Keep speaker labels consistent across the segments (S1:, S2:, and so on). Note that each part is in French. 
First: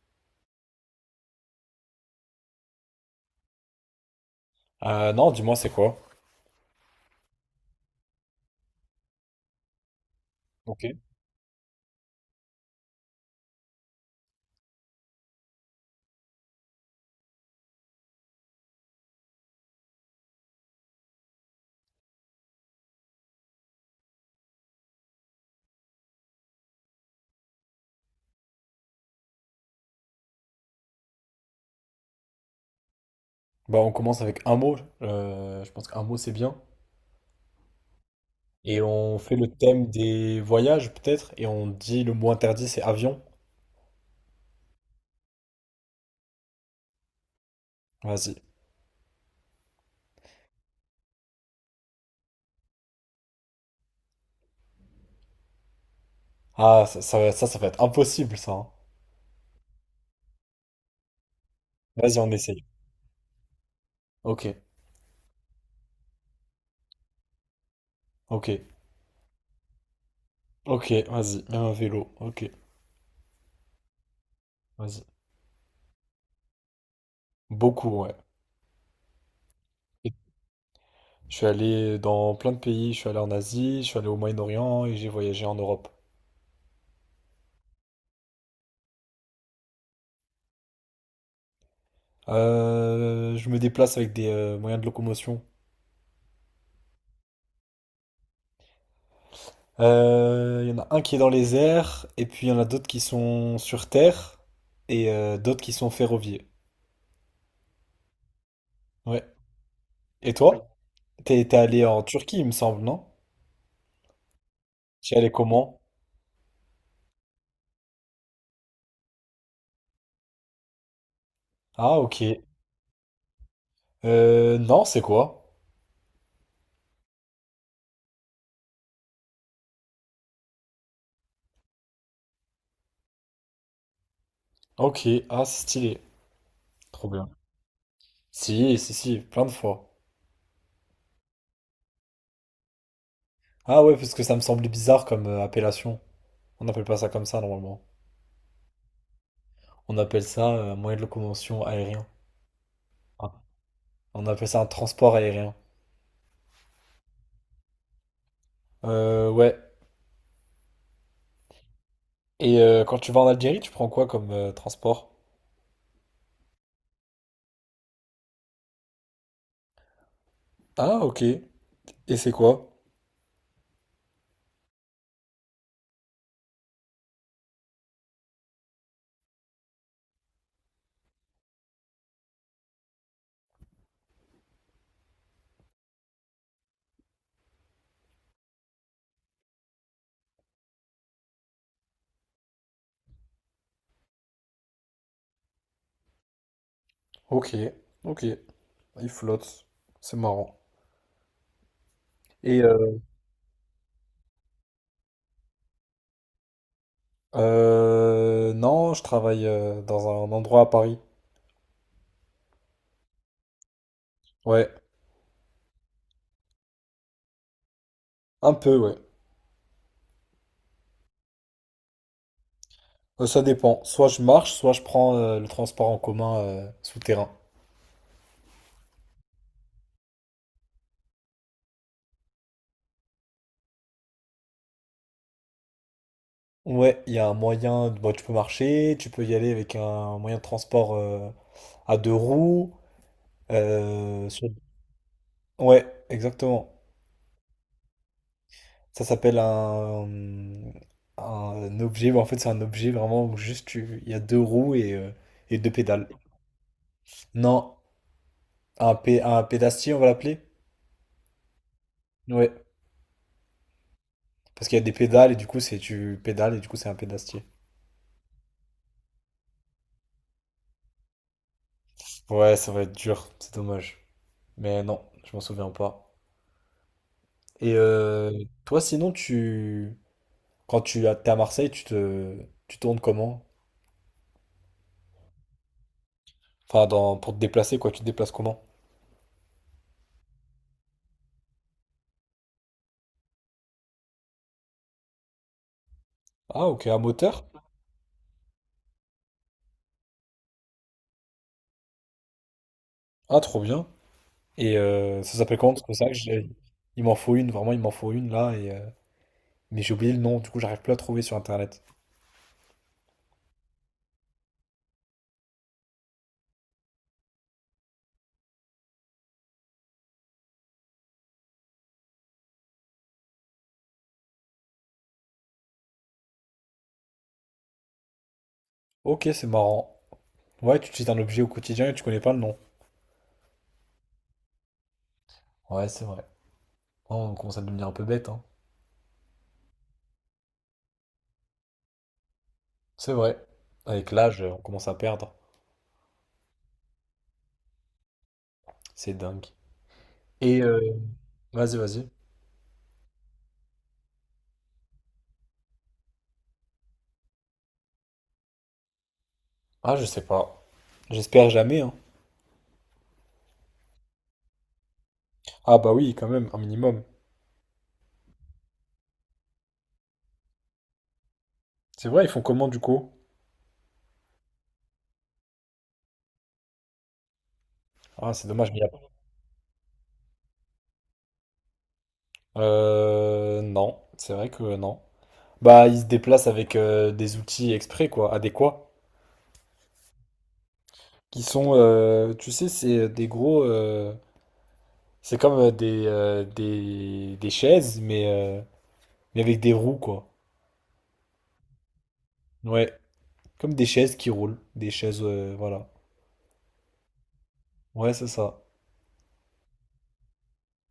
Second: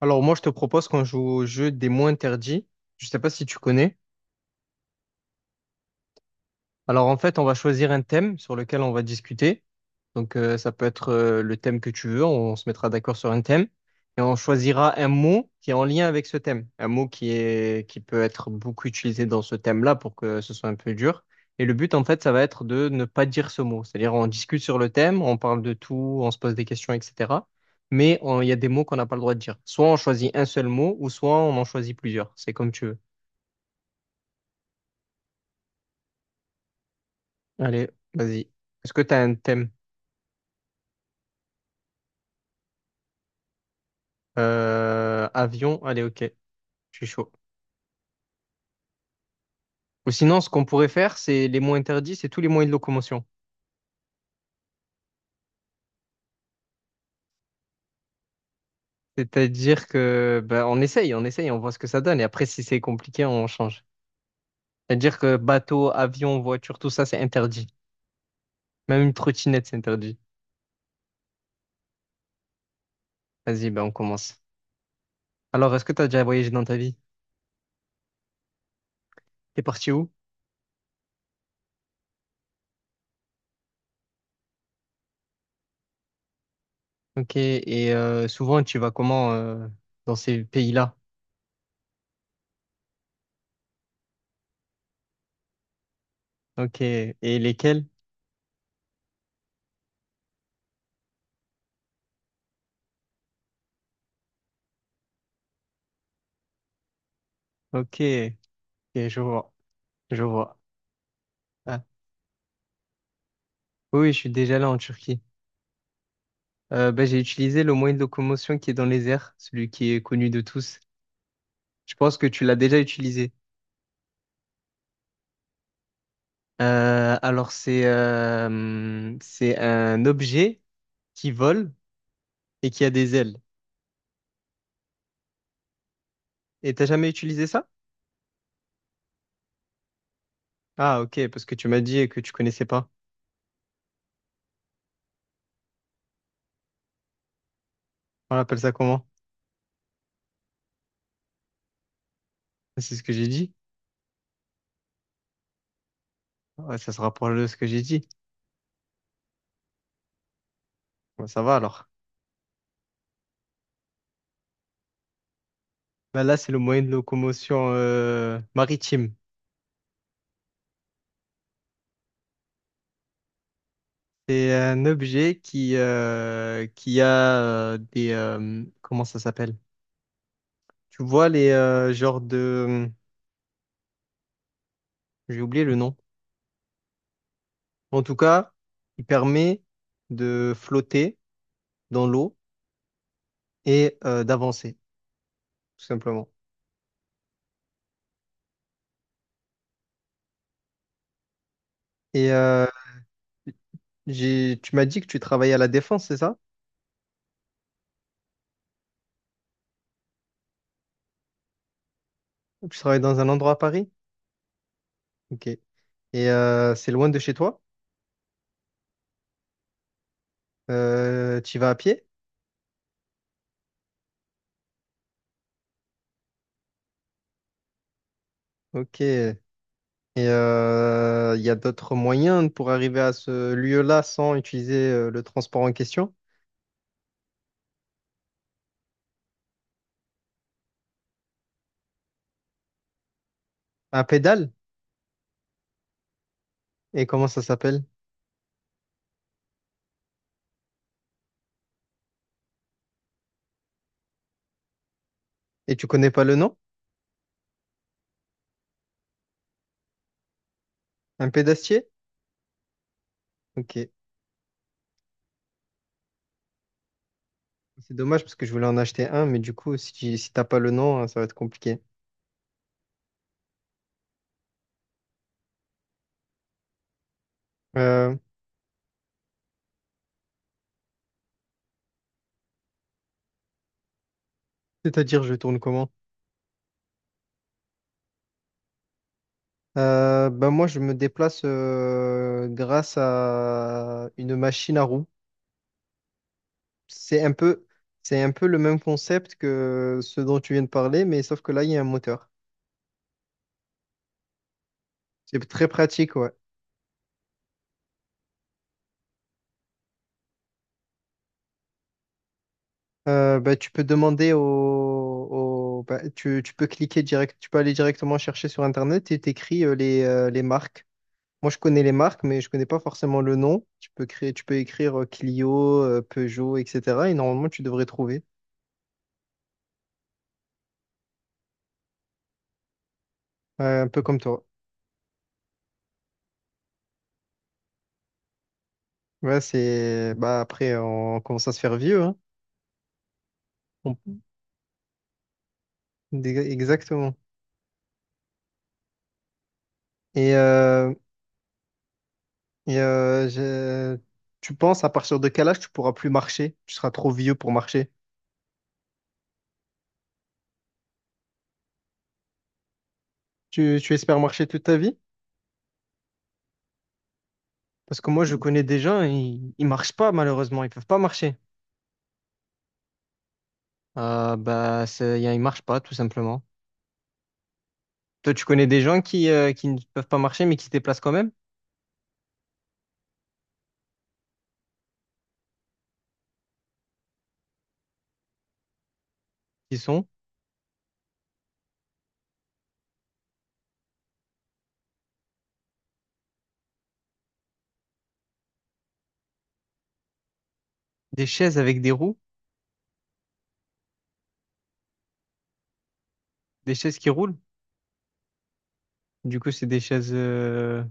S1: Alors moi, je te propose qu'on joue au jeu des mots interdits. Je sais pas si tu connais.
S2: Non, dis-moi, c'est quoi?
S1: Alors en fait, on va choisir un thème sur lequel on va discuter. Donc ça
S2: Ok.
S1: peut être le thème que tu veux, on se mettra d'accord sur un thème et on choisira un mot qui est en lien avec ce thème, un mot qui peut être beaucoup utilisé dans ce thème-là pour que ce soit un peu dur. Et le but en fait, ça va être de ne pas dire ce mot. C'est-à-dire on discute sur le thème, on parle de tout, on se pose des questions, etc. Mais il y a des mots qu'on n'a pas le droit de dire. Soit on choisit un seul mot ou soit on en choisit plusieurs. C'est comme tu veux.
S2: Bah, on commence avec un mot. Je pense qu'un mot, c'est bien.
S1: Allez, vas-y.
S2: Et
S1: Est-ce que tu
S2: on
S1: as un
S2: fait le
S1: thème?
S2: thème des voyages, peut-être. Et on dit le mot interdit, c'est avion.
S1: Avion, allez, ok, je suis chaud.
S2: Vas-y.
S1: Ou sinon, ce qu'on pourrait faire, c'est les mots interdits, c'est tous les moyens de locomotion.
S2: Ah, ça va être impossible, ça, hein.
S1: C'est-à-dire que ben, on essaye, on essaye, on voit ce que ça
S2: Vas-y,
S1: donne. Et
S2: on
S1: après, si
S2: essaye.
S1: c'est compliqué, on change.
S2: Ok,
S1: C'est-à-dire que bateau, avion, voiture, tout ça, c'est interdit.
S2: ok,
S1: Même une trottinette, c'est interdit.
S2: ok, vas-y. Même un vélo. Ok,
S1: Vas-y, ben, on commence.
S2: vas-y.
S1: Alors, est-ce que tu as déjà voyagé dans ta vie?
S2: Beaucoup, ouais.
S1: T'es parti où?
S2: Je suis allé dans plein de pays. Je suis allé en Asie, je suis allé au Moyen-Orient et j'ai voyagé en Europe.
S1: Ok, et souvent, tu vas comment dans ces pays-là?
S2: Je me déplace avec des moyens de locomotion.
S1: Ok, et lesquels?
S2: Il y en a un qui est dans les airs, et puis il y en a d'autres qui sont sur terre, et d'autres qui sont ferroviaires.
S1: Ok, je
S2: Ouais.
S1: vois, je
S2: Et oui.
S1: vois.
S2: Toi? T'es
S1: Ah.
S2: allé en Turquie, il me semble, non?
S1: Oui, oui, je suis déjà là en
S2: T'y
S1: Turquie.
S2: allé comment?
S1: J'ai utilisé le moyen de locomotion qui est dans les airs, celui qui est connu de tous. Je
S2: Ah,
S1: pense
S2: ok.
S1: que tu l'as déjà utilisé.
S2: Non, c'est quoi?
S1: C'est un objet qui vole et qui a des ailes.
S2: Ok, ah, c'est stylé.
S1: Et t'as jamais
S2: Trop bien.
S1: utilisé ça?
S2: Si, si, si, plein de fois.
S1: Ah, ok, parce que tu m'as dit que tu connaissais pas.
S2: Ah ouais, parce que ça me semblait bizarre comme appellation. On n'appelle pas ça comme ça, normalement.
S1: On appelle ça comment?
S2: On appelle ça moyen de locomotion aérien.
S1: Ah, c'est ce que j'ai
S2: Ah.
S1: dit.
S2: On appelle ça un transport aérien.
S1: Ouais, ça se rapproche de ce que j'ai dit.
S2: Ouais.
S1: Bah, ça va alors.
S2: Et quand tu vas en Algérie, tu prends quoi comme transport?
S1: Bah, là, c'est le moyen de locomotion maritime.
S2: Ah, ok. Et c'est quoi?
S1: C'est un objet qui qui a comment ça s'appelle? Tu vois les genres de... J'ai oublié le nom. En tout cas, il permet de flotter dans l'eau et d'avancer, tout simplement.
S2: Ok, ok. Il flotte. C'est marrant.
S1: Et
S2: Et
S1: tu m'as dit que tu travaillais à la Défense, c'est ça?
S2: non, je travaille dans un endroit à Paris.
S1: Tu travailles dans un endroit à Paris?
S2: Ouais,
S1: Ok. Et c'est loin de chez toi?
S2: un peu, ouais.
S1: Tu y vas à pied?
S2: Ça dépend. Soit je marche, soit je prends le transport en commun souterrain.
S1: Ok. Et il y a d'autres moyens pour arriver à ce lieu-là sans utiliser le transport en question?
S2: Ouais, il y a un moyen. Bon, tu peux marcher, tu peux y aller avec un moyen de transport à deux roues.
S1: Un
S2: euh, sur-
S1: pédale?
S2: Ouais, exactement.
S1: Et comment ça s'appelle?
S2: Ça s'appelle un objet. En fait, c'est un objet vraiment où il y a deux roues et et deux
S1: Et tu
S2: pédales.
S1: connais pas le nom?
S2: Non, un pédastier, on va l'appeler?
S1: Un pédastier?
S2: Ouais.
S1: Ok.
S2: Parce qu'il y a des pédales et du coup, c'est tu pédales et du coup, c'est un pédastier.
S1: C'est dommage parce que je voulais en acheter un, mais du coup, si t'as pas le nom, hein, ça va être compliqué.
S2: Ouais, ça va être dur, c'est dommage. Mais non, je m'en souviens pas. Et
S1: Euh,
S2: toi, sinon, tu quand t'es à Marseille, tu tournes comment?
S1: c'est-à-dire, je tourne comment?
S2: Enfin, dans... pour te déplacer, quoi, tu te déplaces comment?
S1: Ben moi, je me déplace grâce à une machine à roues.
S2: Ah, ok, à
S1: C'est un
S2: moteur?
S1: peu, c'est un peu le même concept que ce dont tu viens de parler, mais sauf que là, il y a un moteur.
S2: Ah, trop bien. Et ça
S1: C'est
S2: s'appelle
S1: très
S2: comment? Parce que c'est vrai
S1: pratique,
S2: que
S1: ouais.
S2: j'ai- il m'en faut une, vraiment, il m'en faut une là. Mais j'ai oublié le nom, du coup, j'arrive plus à trouver sur internet.
S1: Ben, tu peux demander ben, tu peux cliquer direct, tu peux aller directement chercher sur Internet et t'écris les marques. Moi, je connais les marques, mais je connais pas forcément le nom. Tu peux créer, tu peux écrire Clio, Peugeot, etc. Et normalement, tu devrais trouver.
S2: Ok, c'est marrant. Ouais, tu utilises un objet au quotidien et tu connais pas le nom.
S1: Ouais, un peu comme toi.
S2: Ouais, c'est vrai. Oh, on commence à devenir un peu bête, hein.
S1: Ouais, c'est bah après, on commence à se faire vieux, hein.
S2: C'est vrai. Avec
S1: On-
S2: l'âge, on commence à perdre.
S1: Exactement.
S2: C'est dingue.
S1: Et,
S2: Et
S1: euh,
S2: vas-y, vas-y.
S1: et, euh, je- tu penses à partir de quel âge tu pourras plus marcher? Tu seras trop vieux pour marcher.
S2: Ah, je sais pas. J'espère jamais, hein.
S1: Tu espères marcher toute ta vie?
S2: Ah bah oui, quand même, un minimum.
S1: Parce que moi, je connais des gens, ils marchent pas malheureusement, ils peuvent pas marcher.
S2: C'est vrai, ils font comment du coup?
S1: Ils marchent pas tout simplement. Toi,
S2: Ah,
S1: tu
S2: c'est
S1: connais
S2: dommage, mais
S1: des gens
S2: pas.
S1: qui ne peuvent pas marcher mais qui se déplacent quand même,
S2: Non, c'est vrai que non. Bah, ils se déplacent avec des outils exprès, quoi, adéquats,
S1: qui sont
S2: qui sont, tu sais, c'est des gros, c'est comme des chaises, mais avec des roues, quoi.
S1: des chaises avec des roues,
S2: Ouais, comme des chaises qui roulent, des chaises, voilà.
S1: des chaises qui roulent.
S2: Ouais, c'est ça.
S1: Du coup, c'est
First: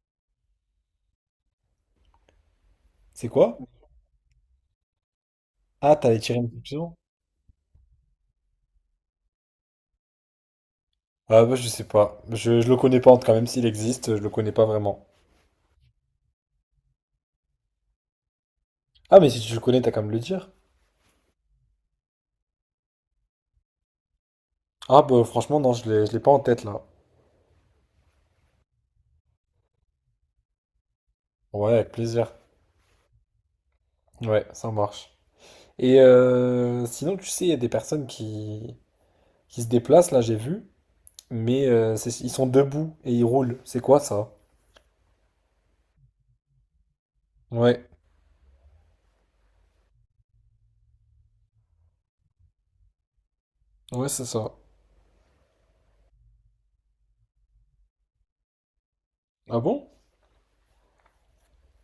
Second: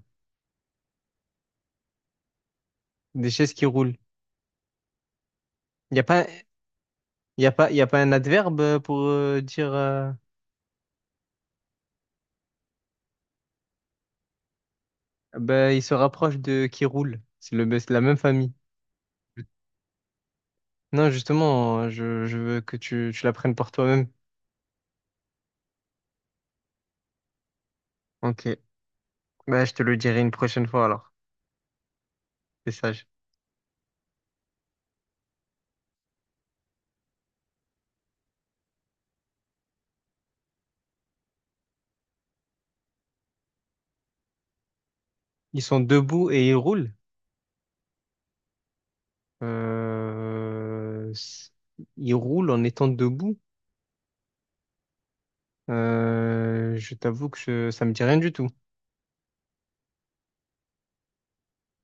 S2: C'est
S1: des chaises
S2: quoi?
S1: qui roulent. Il
S2: Ah,
S1: n'y a
S2: t'allais
S1: pas,
S2: tirer une conclusion?
S1: il y a pas un adverbe pour dire
S2: Ah, bah, je sais pas. Je le connais pas, en tout cas, même s'il existe, je le connais pas vraiment.
S1: ben, il se rapproche de qui roule. C'est la même famille.
S2: Ah, mais si tu le connais, t'as qu'à me le dire.
S1: Non, justement, je veux que tu l'apprennes par toi-même.
S2: Ah, bah, franchement, non, je l'ai pas en tête, là.
S1: Ok. Bah, je te le dirai une prochaine fois alors.
S2: Ouais, avec plaisir.
S1: C'est sage.
S2: Ouais, ça marche. Et sinon, tu sais, il y a des personnes qui se déplacent, là j'ai vu, mais ils sont debout et ils roulent. C'est quoi ça?
S1: Ils sont debout et ils roulent.
S2: Ouais,
S1: Euh, s- Ils roulent en étant debout.
S2: ouais, c'est ça.
S1: Je t'avoue que ça me dit rien du tout.
S2: Ah bon?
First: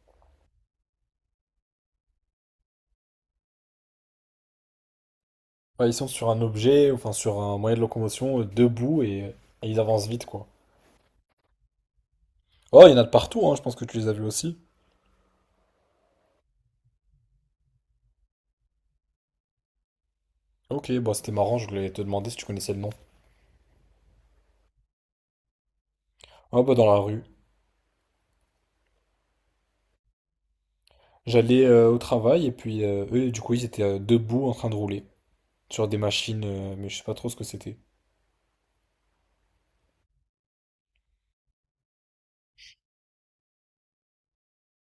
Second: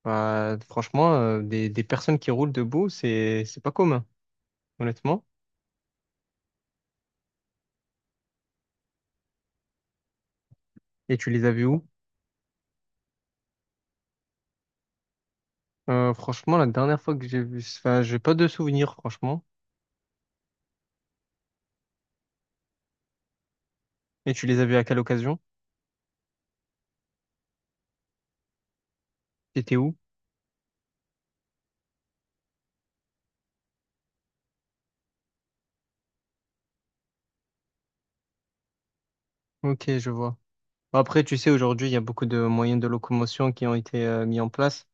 S1: Bah, franchement, des personnes qui roulent debout, c'est pas commun, honnêtement.
S2: Ouais, ils sont sur un objet, enfin sur un moyen de locomotion, debout et ils avancent vite, quoi.
S1: Et tu les as vues où?
S2: Oh, il y en a de partout, hein, je pense que tu les as vus aussi.
S1: Franchement, la dernière fois que j'ai vu, enfin, j'ai pas de souvenirs, franchement.
S2: Ok, bah c'était marrant, je voulais te demander si tu connaissais le nom.
S1: Et tu les as vues à quelle occasion?
S2: Ah bah dans la rue.
S1: C'était où?
S2: J'allais au travail et puis eux, du coup, ils étaient debout en train de rouler sur des machines, mais je sais pas trop ce que c'était.
S1: Ok, je vois. Bah, après, tu sais, aujourd'hui, il y a beaucoup de moyens de locomotion qui ont été mis en place,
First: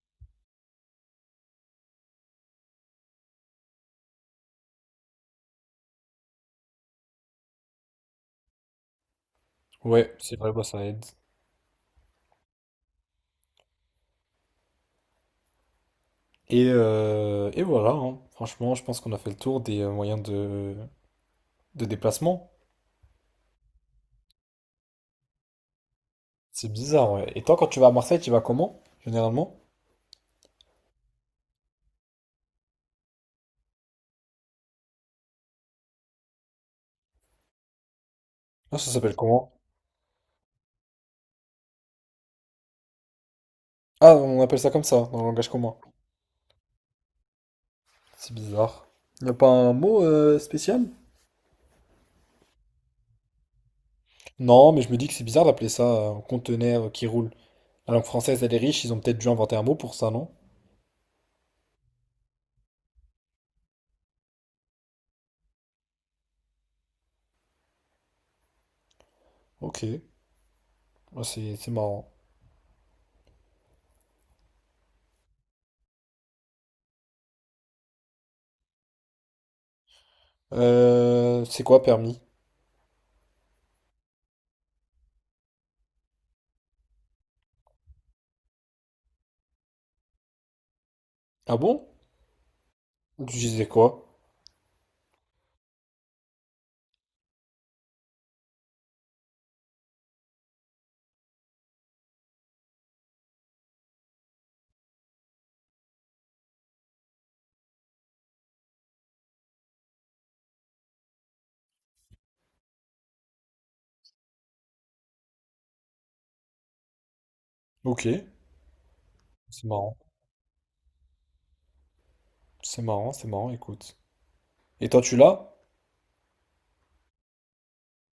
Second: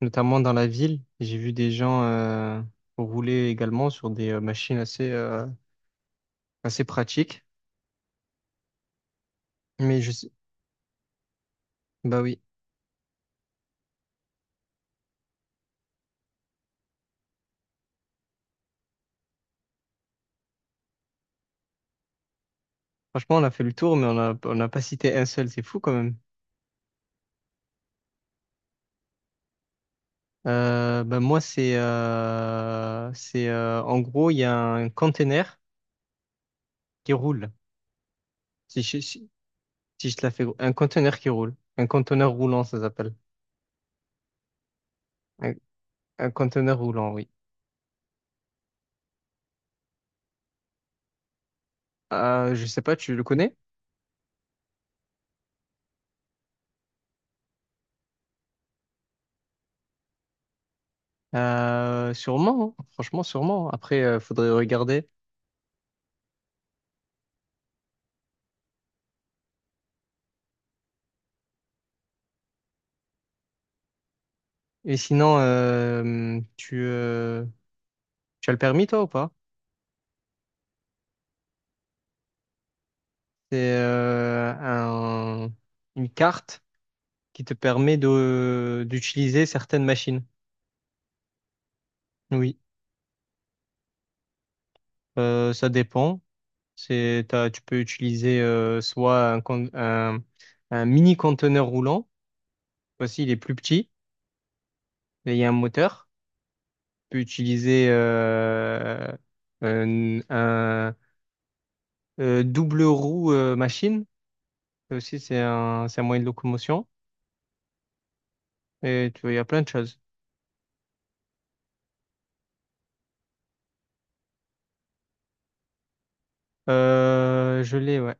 S1: notamment dans la ville. J'ai vu des gens rouler également sur des machines assez pratiques. Mais je
S2: Ouais,
S1: sais,
S2: c'est vrai, bah ça aide.
S1: bah oui.
S2: Et voilà, hein. Franchement, je pense qu'on a fait le tour des moyens de déplacement.
S1: Franchement, on a fait le tour, mais on n'a pas cité un seul, c'est fou quand même.
S2: C'est bizarre, ouais. Et toi, quand tu vas à Marseille, tu vas comment, généralement?
S1: Ben moi, c'est en gros, il y a un conteneur qui roule.
S2: Ah,
S1: Si
S2: ça
S1: je,
S2: s'appelle
S1: si,
S2: comment?
S1: si je te la fais, gros. Un conteneur qui roule, un conteneur roulant, ça s'appelle.
S2: Ah, on appelle ça comme ça, dans le langage
S1: Un,
S2: commun.
S1: un conteneur roulant, oui.
S2: C'est bizarre. Y a pas un mot spécial?
S1: Je sais pas, tu le connais?
S2: Non, mais je me dis que c'est bizarre d'appeler ça un conteneur qui roule. La langue française, elle est riche, ils ont peut-être dû inventer un mot pour ça, non?
S1: Sûrement, hein. Franchement, sûrement. Après, faudrait regarder.
S2: Ok, ah, c'est marrant.
S1: Et sinon, tu as le permis, toi, ou pas?
S2: C'est quoi permis?
S1: C'est euh, un- une carte qui te permet de d'utiliser certaines machines.
S2: Ah bon?
S1: Oui.
S2: Tu disais quoi?
S1: Ça dépend. Tu peux utiliser soit un mini conteneur roulant, voici il est plus petit, et il y a un moteur. Tu peux utiliser un, un, double roue machine. Ça aussi c'est un moyen de locomotion.
S2: Ok,
S1: Et tu vois, il y a plein
S2: c'est
S1: de
S2: marrant,
S1: choses.
S2: c'est marrant, c'est marrant, écoute. Et toi, tu l'as?
S1: Je l'ai, ouais.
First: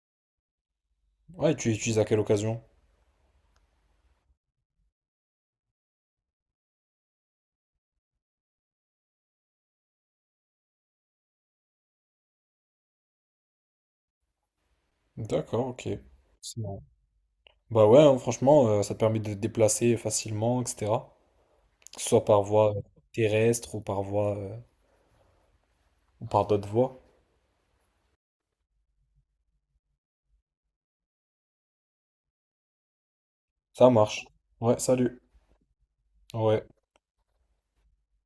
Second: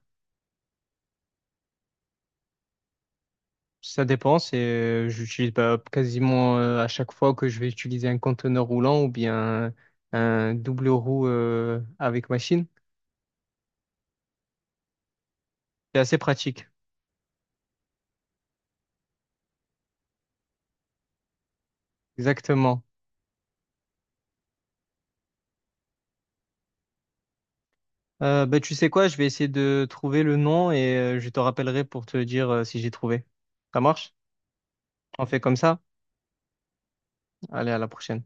S2: Ouais, et tu l'utilises à quelle occasion?
S1: Ça dépend, c'est j'utilise bah, quasiment à chaque fois que je vais utiliser un conteneur roulant ou bien un double roue avec machine.
S2: D'accord, ok.
S1: C'est assez
S2: C'est
S1: pratique.
S2: marrant. Bah ouais, hein, franchement, ça te permet de te déplacer facilement, etc. Que ce soit par voie
S1: Exactement.
S2: terrestre ou par voie, ou par d'autres voies.
S1: Bah, tu sais quoi, je vais essayer de trouver le nom et je te rappellerai pour te dire si j'ai trouvé. Ça
S2: Ça
S1: marche?
S2: marche. Ouais, salut.
S1: On fait comme ça?
S2: Ouais.
S1: Allez, à la prochaine.